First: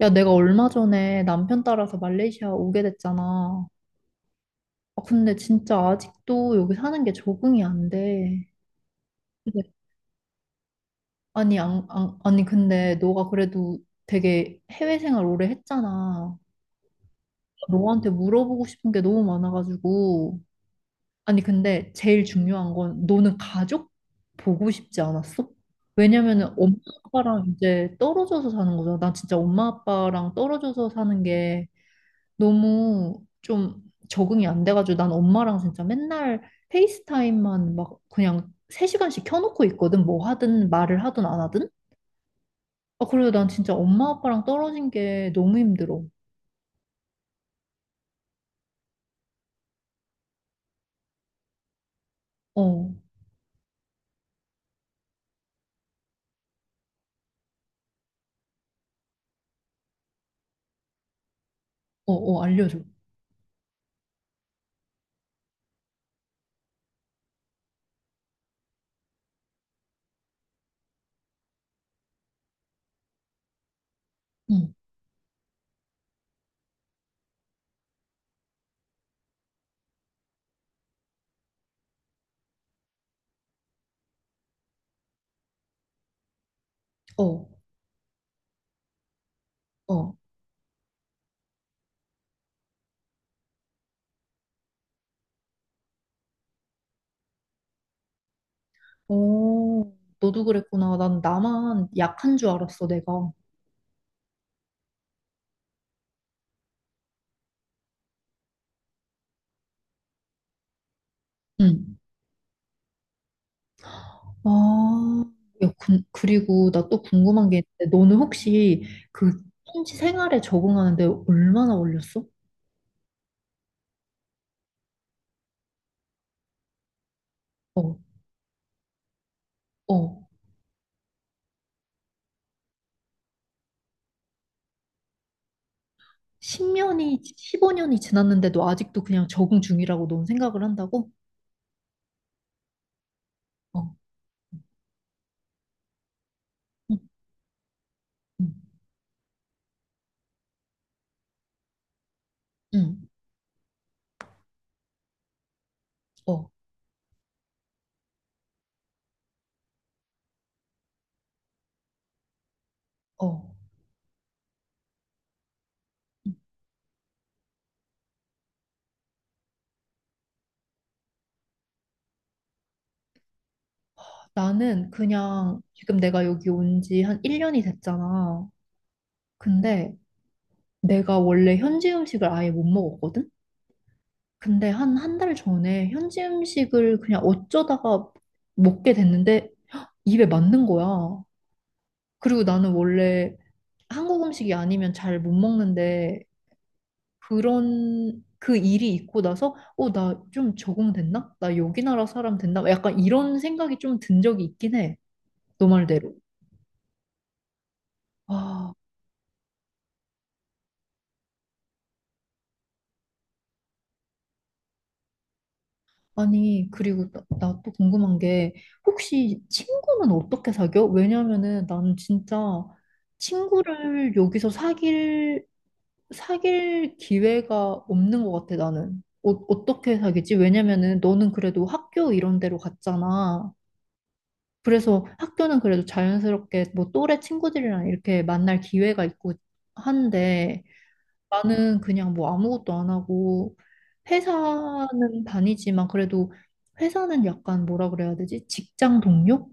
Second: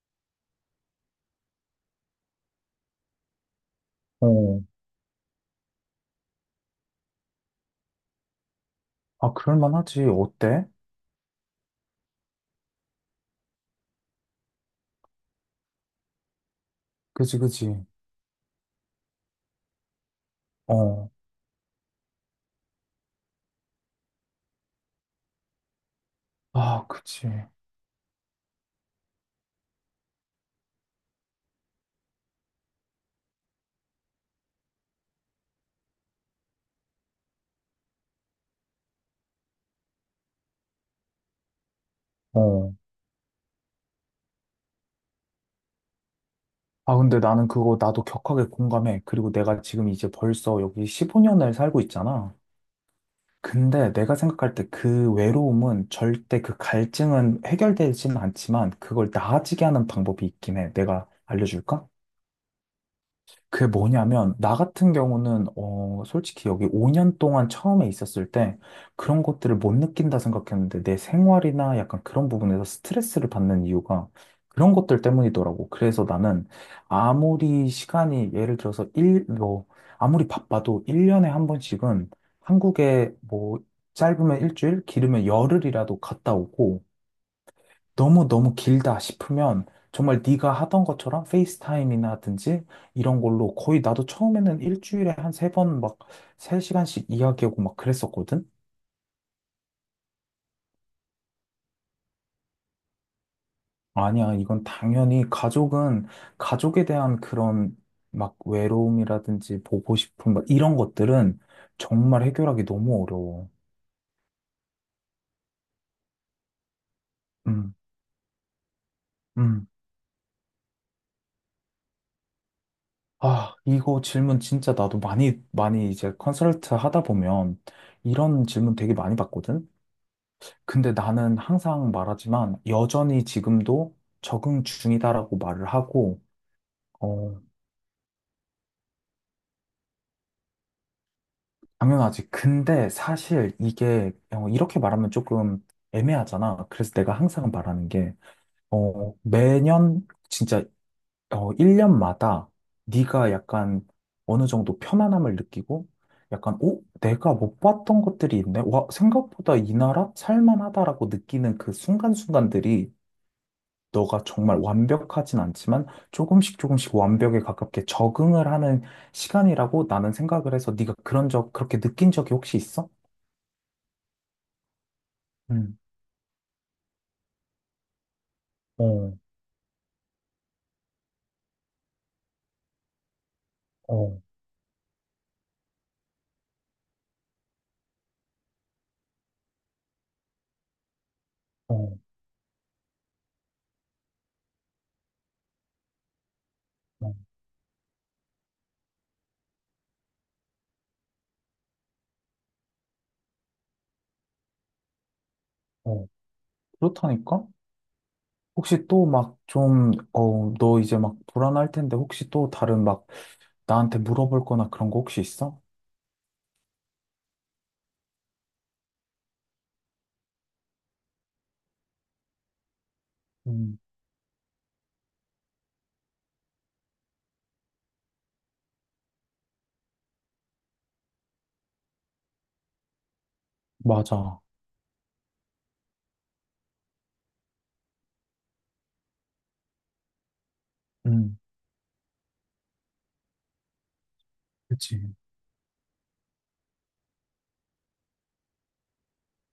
야, 내가 얼마 전에 남편 따라서 말레이시아 오게 됐잖아. 어. 아, 근데 진짜 아직도 여기 사는 게 적응이 안 돼. 아, 근데- 그럴만하지. 어때? 아니, 안, 안, 아니, 근데 너가 그래도 되게 해외 생활 오래 했잖아. 그지, 그지. 너한테 물어보고 싶은 게 너무 많아가지고. 어. 아니, 근데 제일 중요한 건 너는 가족 보고 싶지 않았어? 왜냐면은 엄마 아, 그지. 아빠랑 이제 떨어져서 사는 거잖아. 난 진짜 엄마 아빠랑 떨어져서 사는 게 너무 좀 적응이 안 돼가지고 난 엄마랑 진짜 맨날 페이스타임만 막 그냥 3시간씩 켜놓고 있거든. 뭐 하든 말을 하든 안 하든. 어. 아, 그래요. 난 진짜 엄마 아빠랑 떨어진 게 너무 힘들어. 아, 근데 나는 그거 나도 격하게 공감해. 그리고 내가 지금 이제 벌써 여기 15년을 살고 있잖아. 어, 근데 내가 생각할 때 그 외로움은 절대 그 갈증은 해결되지는 않지만 그걸 나아지게 하는 방법이 있긴 해. 내가 알려줄까? 어, 어, 알려줘. 그게 뭐냐면, 나 같은 경우는, 솔직히 여기 5년 동안 처음에 있었을 때 그런 것들을 못 느낀다 생각했는데, 내 생활이나 약간 그런 부분에서 스트레스를 받는 이유가 응, 그런 것들 때문이더라고. 그래서 나는 아무리 시간이, 예를 들어서 일 뭐, 아무리 바빠도 1년에 한 번씩은 한국에 뭐, 짧으면 일주일, 길으면 열흘이라도 갔다 오고, 어, 너무너무 길다 싶으면 어. 정말 네가 하던 것처럼 페이스타임이나 하든지 이런 걸로 거의 나도 처음에는 일주일에 한 세 번 막 세시간씩 이야기하고 막 그랬었거든? 어, 너도 그랬구나. 난 나만 약한 줄 알았어, 내가. 아니야, 이건 당연히 가족은 가족에 대한 그런 막 외로움이라든지 보고 싶은 막 이런 것들은 응. 정말 해결하기 너무 어려워. 아, 야, 그리고 나 또 궁금한 게 음. 있는데, 너는 혹시 그 음. 현지 생활에 적응하는데 얼마나 걸렸어? 아, 이거 질문 진짜 나도 많이, 많이 이제 컨설트 하다 보면 어, 이런 질문 되게 많이 받거든? 어, 근데 나는 항상 말하지만 여전히 지금도 적응 중이다라고 말을 하고, 10년이, 어, 15년이 지났는데도 아직도 그냥 적응 중이라고 넌 생각을 한다고? 당연하지. 근데 사실 어, 이게 이렇게 말하면 조금 애매하잖아. 그래서 응, 내가 항상 말하는 게, 응, 매년 진짜 1년마다 응, 네가 약간 어느 정도 편안함을 느끼고, 어, 약간, 오, 내가 못 봤던 것들이 있네. 와, 생각보다 이 나라 살만하다라고 느끼는 그 순간순간들이 어. 너가 정말 완벽하진 않지만 조금씩 조금씩 완벽에 가깝게 적응을 하는 시간이라고 나는 생각을 해서 네가 그렇게 느낀 적이 혹시 있어? 나는 그냥 음. 지금 내가 여기 온지 한 1년이 됐잖아. 어. 근데 내가 원래 현지 음식을 아예 못 먹었거든? 어. 근데 한 한 달 전에 현지 음식을 그냥 어쩌다가 먹게 됐는데 입에 맞는 거야. 어. 그리고 나는 원래 한국 음식이 아니면 잘 못 먹는데 어. 그런 그 일이 있고 나서 나 좀 적응됐나? 나 여기 나라 사람 됐나? 약간 이런 생각이 좀 든 적이 있긴 해. 너 어. 말대로. 그렇다니까? 아, 혹시 또 막 좀, 너 이제 막 불안할 텐데 혹시 또 다른 막 나한테 물어볼 거나 그런 거 혹시 있어? 아니, 그리고 나 또 궁금한 게 혹시 친구는 어떻게 사겨? 왜냐면은 나는 진짜 음, 친구를 여기서 사귈 기회가 없는 것 같아, 나는. 어, 어떻게 사귀지? 왜냐면은 너는 그래도 학교 이런 데로 갔잖아. 맞아. 그래서 학교는 그래도 자연스럽게 뭐 또래 친구들이랑 이렇게 만날 기회가 있고 한데 음. 나는 그냥 뭐 아무것도 안 하고 그치. 회사는 다니지만 그래도 회사는 약간 뭐라 그래야 되지? 직장 동료?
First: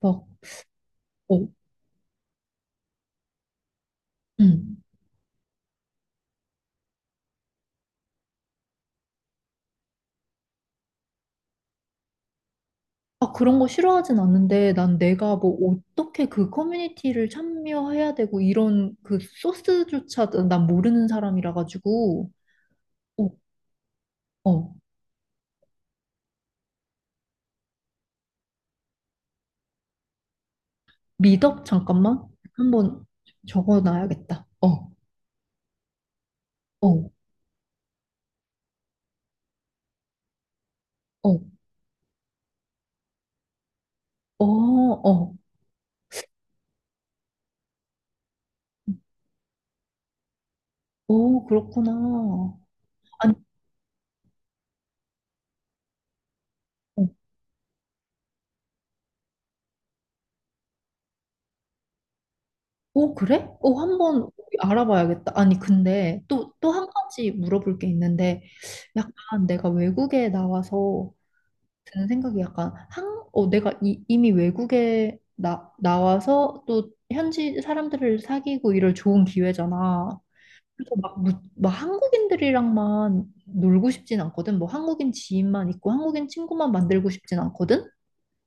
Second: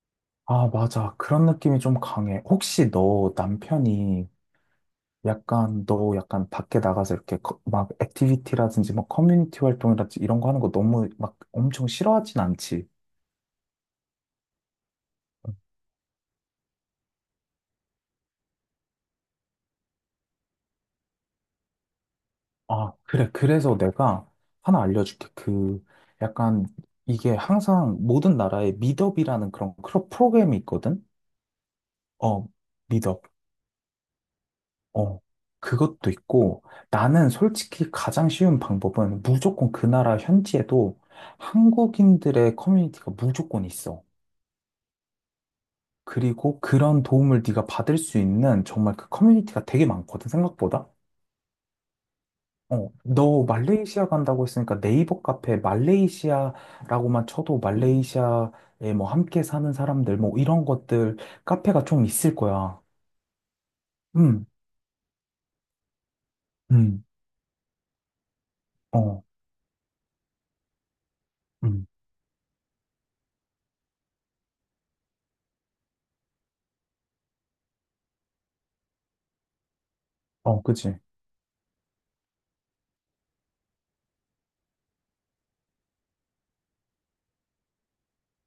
막, 아, 맞아. 어, 그런 느낌이 좀 강해. 혹시 너 남편이 음. 약간 너 약간 밖에 나가서 이렇게 막 액티비티라든지 뭐 커뮤니티 활동이라든지 이런 거 하는 거 너무 막 엄청 싫어하진 않지. 아, 그런 거 싫어하진 않는데 난 내가 뭐 어떻게 그 커뮤니티를 참여해야 되고 이런 그 소스조차 난 모르는 사람이라 가지고 아, 그래. 어, 그래서 내가 어. 하나 알려줄게. 그 약간 이게 항상 모든 나라에 미덥이라는 그런 프로그램이 있거든. 미덕 잠깐만 어, 한번 미덥. 적어 놔야겠다. 어, 어, 그것도 있고 어, 나는 솔직히 가장 쉬운 방법은 무조건 그 나라 현지에도 어, 한국인들의 커뮤니티가 무조건 있어. 어, 어, 그리고 그런 도움을 네가 받을 수 있는 정말 그 커뮤니티가 되게 많거든, 생각보다. 그렇구나. 어, 아니, 너 말레이시아 간다고 했으니까 네이버 카페 어, 말레이시아라고만 쳐도 말레이시아에 뭐 함께 사는 사람들 뭐 이런 것들 카페가 좀 있을 거야. 어, 그래? 한번 음. 알아봐야겠다. 아니 근데 또 한 음. 가지 물어볼 게 있는데 어. 약간 내가 외국에 나와서 음. 드는 생각이 약간 한, 어 내가 이미 외국에 나 나와서 또 현지 사람들을 사귀고 이럴 좋은 기회잖아. 어. 그래서 그지. 막 한국인들이랑만 놀고 싶진 않거든. 뭐 한국인 지인만 있고 한국인 친구만 만들고 싶진 않거든.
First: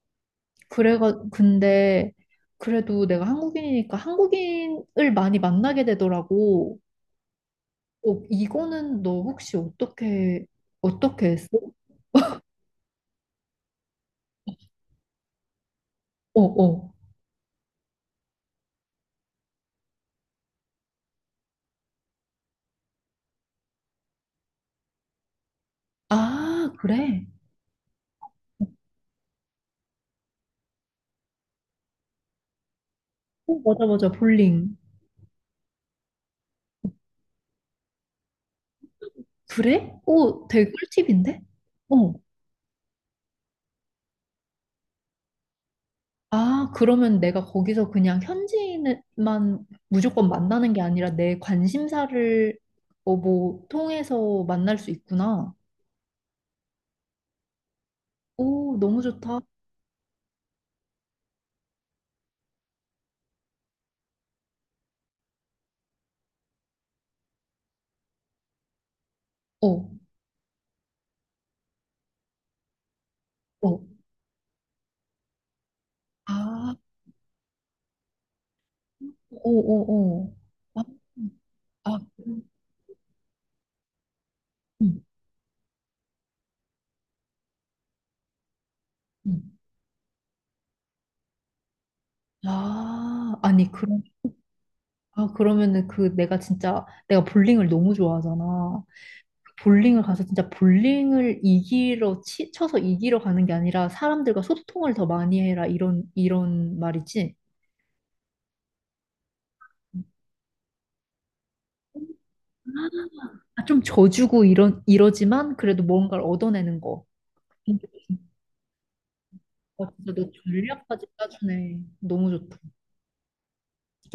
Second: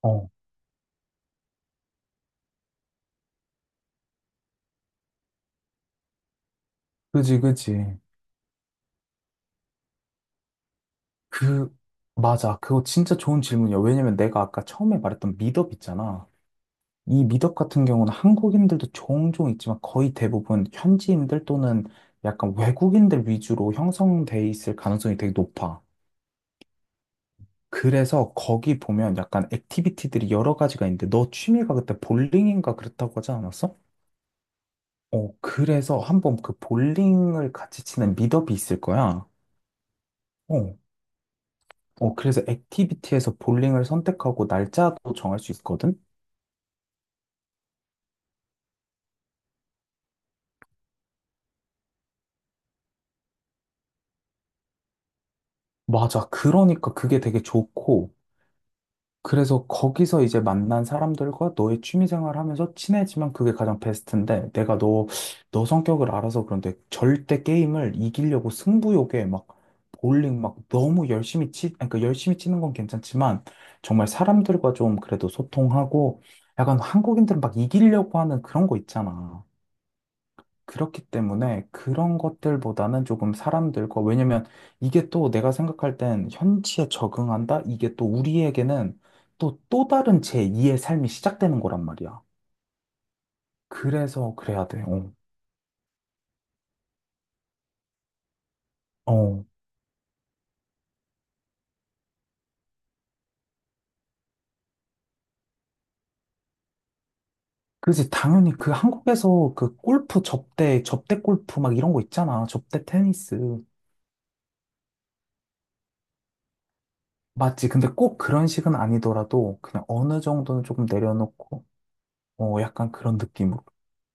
어, 그래가 근데 그래도 내가 한국인이니까 한국인을 많이 만나게 되더라고. 그지, 그지. 어, 이거는 너 혹시 어떻게 했어? 그, 맞아. 그거 진짜 좋은 질문이야. 왜냐면 내가 아까 처음에 말했던 미덥 있잖아. 어, 어. 이 미덕 같은 경우는 한국인들도 종종 있지만 거의 대부분 현지인들 또는 약간 외국인들 위주로 형성돼 있을 가능성이 되게 높아. 아, 그래. 그래서 거기 보면 약간 액티비티들이 여러 가지가 있는데 너 취미가 그때 볼링인가 그랬다고 하지 어, 않았어? 맞아, 맞아. 볼링. 어, 그래서 한번 그 볼링을 같이 치는 미덕이 있을 거야. 그래? 오, 되게 어, 꿀팁인데? 어. 어, 그래서 액티비티에서 볼링을 선택하고 날짜도 정할 수 있거든? 아, 그러면 내가 거기서 그냥 현지인만 무조건 만나는 게 아니라 내 관심사를 뭐 통해서 만날 수 있구나. 맞아. 그러니까 그게 되게 좋고. 오, 너무 좋다. 그래서 거기서 이제 만난 사람들과 너의 취미생활 하면서 친해지면 그게 가장 베스트인데 내가 너 성격을 알아서 그런데 절대 게임을 이기려고 승부욕에 막 어, 볼링 막 너무 열심히 아니, 그러니까 열심히 치는 건 괜찮지만 어. 정말 사람들과 좀 그래도 소통하고 아, 약간 한국인들은 막 이기려고 하는 그런 거 있잖아. 오, 오, 오. 아, 그렇기 때문에 아, 그런 음, 것들보다는 조금 사람들과, 왜냐면 음. 이게 또 내가 생각할 땐 현지에 적응한다? 이게 또 우리에게는 음. 또, 또 다른 제2의 삶이 시작되는 거란 말이야. 아, 아니, 그럼, 그래서 그래야 돼. 어. 아, 그러면은 그 내가 진짜 내가 볼링을 너무 좋아하잖아. 어. 볼링을 가서 진짜 볼링을 이기러 쳐서 이기러 가는 게 아니라 사람들과 소통을 더 많이 해라 이런 이런 말이지. 그지. 당연히 그 한국에서 그 골프 접대, 접대 골프 막 이런 거 있잖아. 접대 테니스. 아, 좀 져주고 이런 이러지만 그래도 뭔가를 얻어내는 거. 맞지. 음. 근데 꼭 그런 식은 아니더라도 아, 그냥 진짜 어느 너 정도는 조금 전략까지 내려놓고, 짜주네. 너무 좋다. 어, 약간 그런 느낌으로.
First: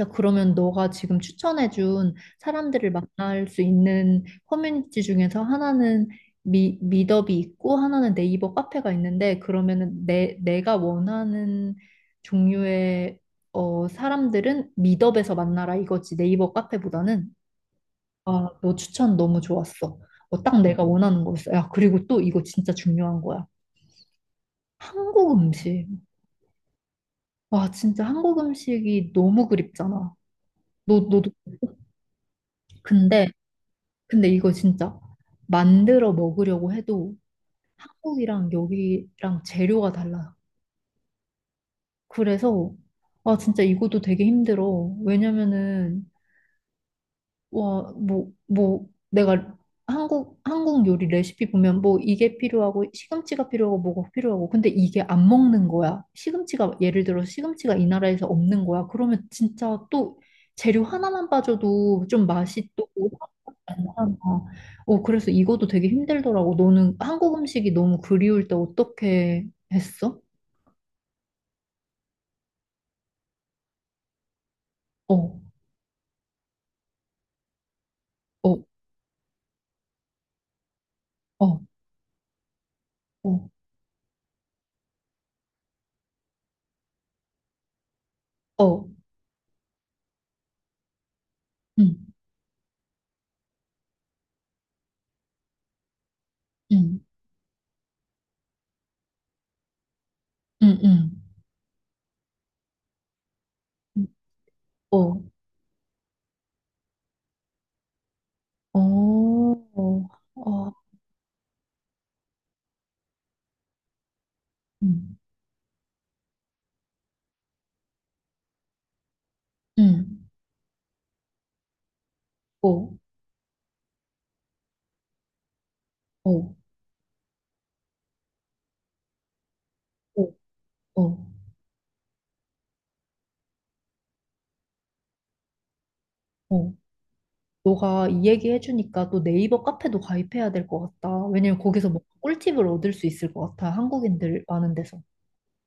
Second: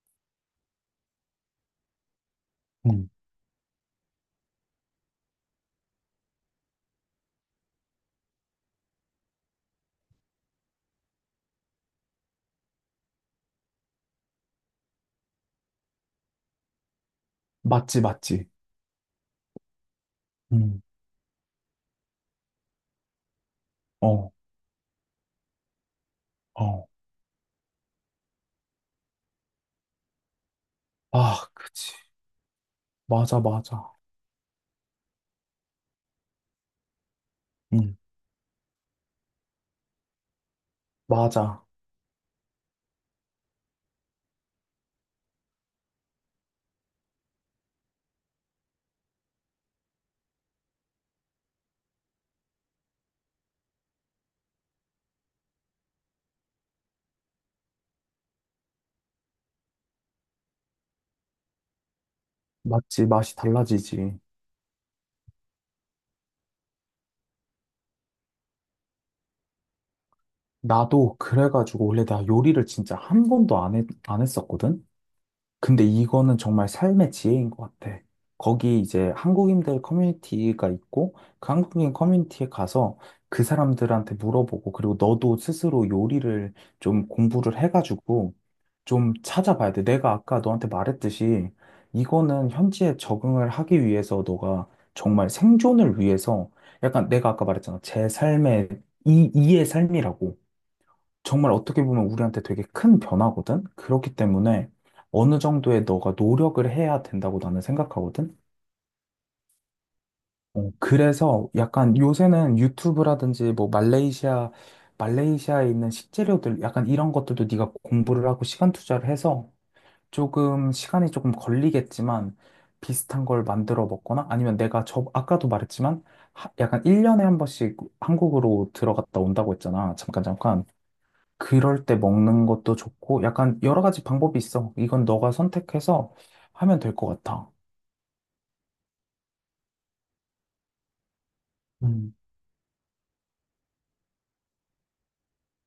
야, 그러면 너가 지금 추천해준 사람들을 음. 만날 수 있는 커뮤니티 중에서 하나는 밋업이 있고 하나는 네이버 카페가 있는데 그러면은 내가 원하는 종류의 사람들은 밋업에서 만나라 이거지 네이버 카페보다는. 맞지, 맞지. 아, 너 추천 너무 좋았어. 어, 딱 음. 내가 원하는 거였어. 야, 그리고 또 이거 진짜 중요한 거야. 어. 한국 음식. 어. 와, 진짜 한국 음식이 너무 그립잖아. 너도 아, 그치. 근데 맞아, 맞아. 근데 이거 진짜 만들어 먹으려고 해도 응, 한국이랑 여기랑 재료가 달라요. 맞아. 그래서 진짜 이것도 되게 힘들어. 왜냐면은 와 뭐 내가 한국 요리 레시피 보면 뭐 이게 필요하고 시금치가 필요하고 뭐가 필요하고 근데 이게 안 먹는 거야. 시금치가 예를 들어 시금치가 이 나라에서 없는 거야. 그러면 진짜 또 재료 하나만 빠져도 좀 맛이 또 맞지, 맛이 괜찮아. 달라지지. 어, 그래서 이것도 되게 힘들더라고. 너는 한국 음식이 너무 그리울 때 어떻게 했어? 나도 그래가지고 원래 나 요리를 진짜 한 번도 안 했었거든? 어, 근데 이거는 정말 삶의 지혜인 것 같아. 어, 거기 이제 한국인들 커뮤니티가 있고, 그 어, 한국인 커뮤니티에 가서 그 어, 사람들한테 물어보고, 그리고 너도 스스로 요리를 좀 공부를 해가지고 어, 좀 찾아봐야 돼. 내가 아까 너한테 말했듯이 응, 이거는 현지에 적응을 하기 위해서 너가 정말 생존을 위해서 응, 약간 내가 아까 말했잖아. 이의 삶이라고. 응, 정말 어떻게 보면 우리한테 되게 큰 변화거든? 응, 그렇기 때문에 어, 어느 정도의 너가 노력을 해야 된다고 나는 생각하거든? 어, 어, 어, 어, 그래서 약간 요새는 유튜브라든지 뭐 말레이시아, 응, 말레이시아에 있는 식재료들 약간 이런 것들도 네가 공부를 하고 시간 투자를 해서 응, 조금 시간이 조금 걸리겠지만 어, 비슷한 걸 만들어 먹거나 아니면 내가 아까도 말했지만 어, 약간 1년에 한 번씩 한국으로 들어갔다 온다고 했잖아. 잠깐, 어, 잠깐. 어, 그럴 때 먹는 것도 좋고, 약간 여러 가지 방법이 있어. 이건 너가 선택해서 어. 하면 될 것 같아. 너가 이 얘기 해주니까 또 네이버 카페도 가입해야 될 것 같다. 왜냐면 거기서 뭐 음, 꿀팁을 얻을 수 있을 것 같아. 한국인들 많은 데서.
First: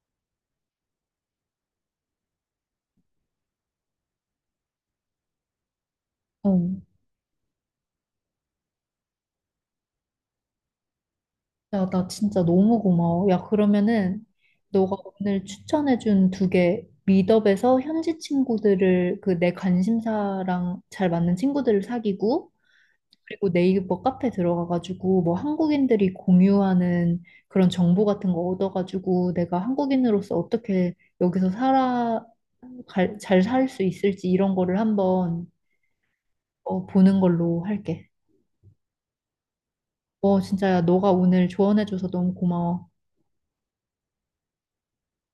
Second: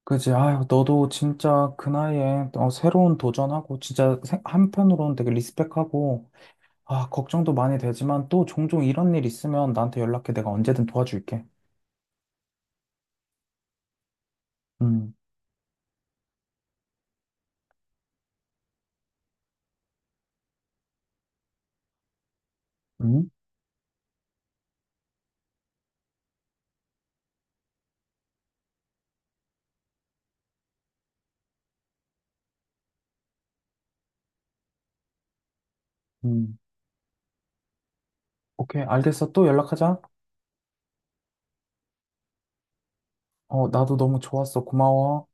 그지? 아유, 너도 진짜 그 나이에 새로운 도전하고, 진짜 한편으로는 되게 리스펙하고, 어. 아, 걱정도 많이 되지만 또 종종 이런 일 있으면 나한테 연락해. 내가 언제든 도와줄게. 야, 나 진짜 너무 고마워. 야, 그러면은 너가 음. 오늘 추천해준 두 개 미드업에서 현지 친구들을 그 내 관심사랑 잘 맞는 친구들을 사귀고 음. 그리고 네이버 카페 들어가가지고 뭐 한국인들이 공유하는 그런 정보 같은 거 얻어가지고 내가 한국인으로서 어떻게 여기서 살아 잘 살 수 있을지 이런 거를 한번 음. 보는 걸로 할게. 오케이, 알겠어. 또 연락하자. 진짜 야, 너가 오늘 조언해줘서 너무 고마워. 어, 나도 너무 좋았어. 고마워.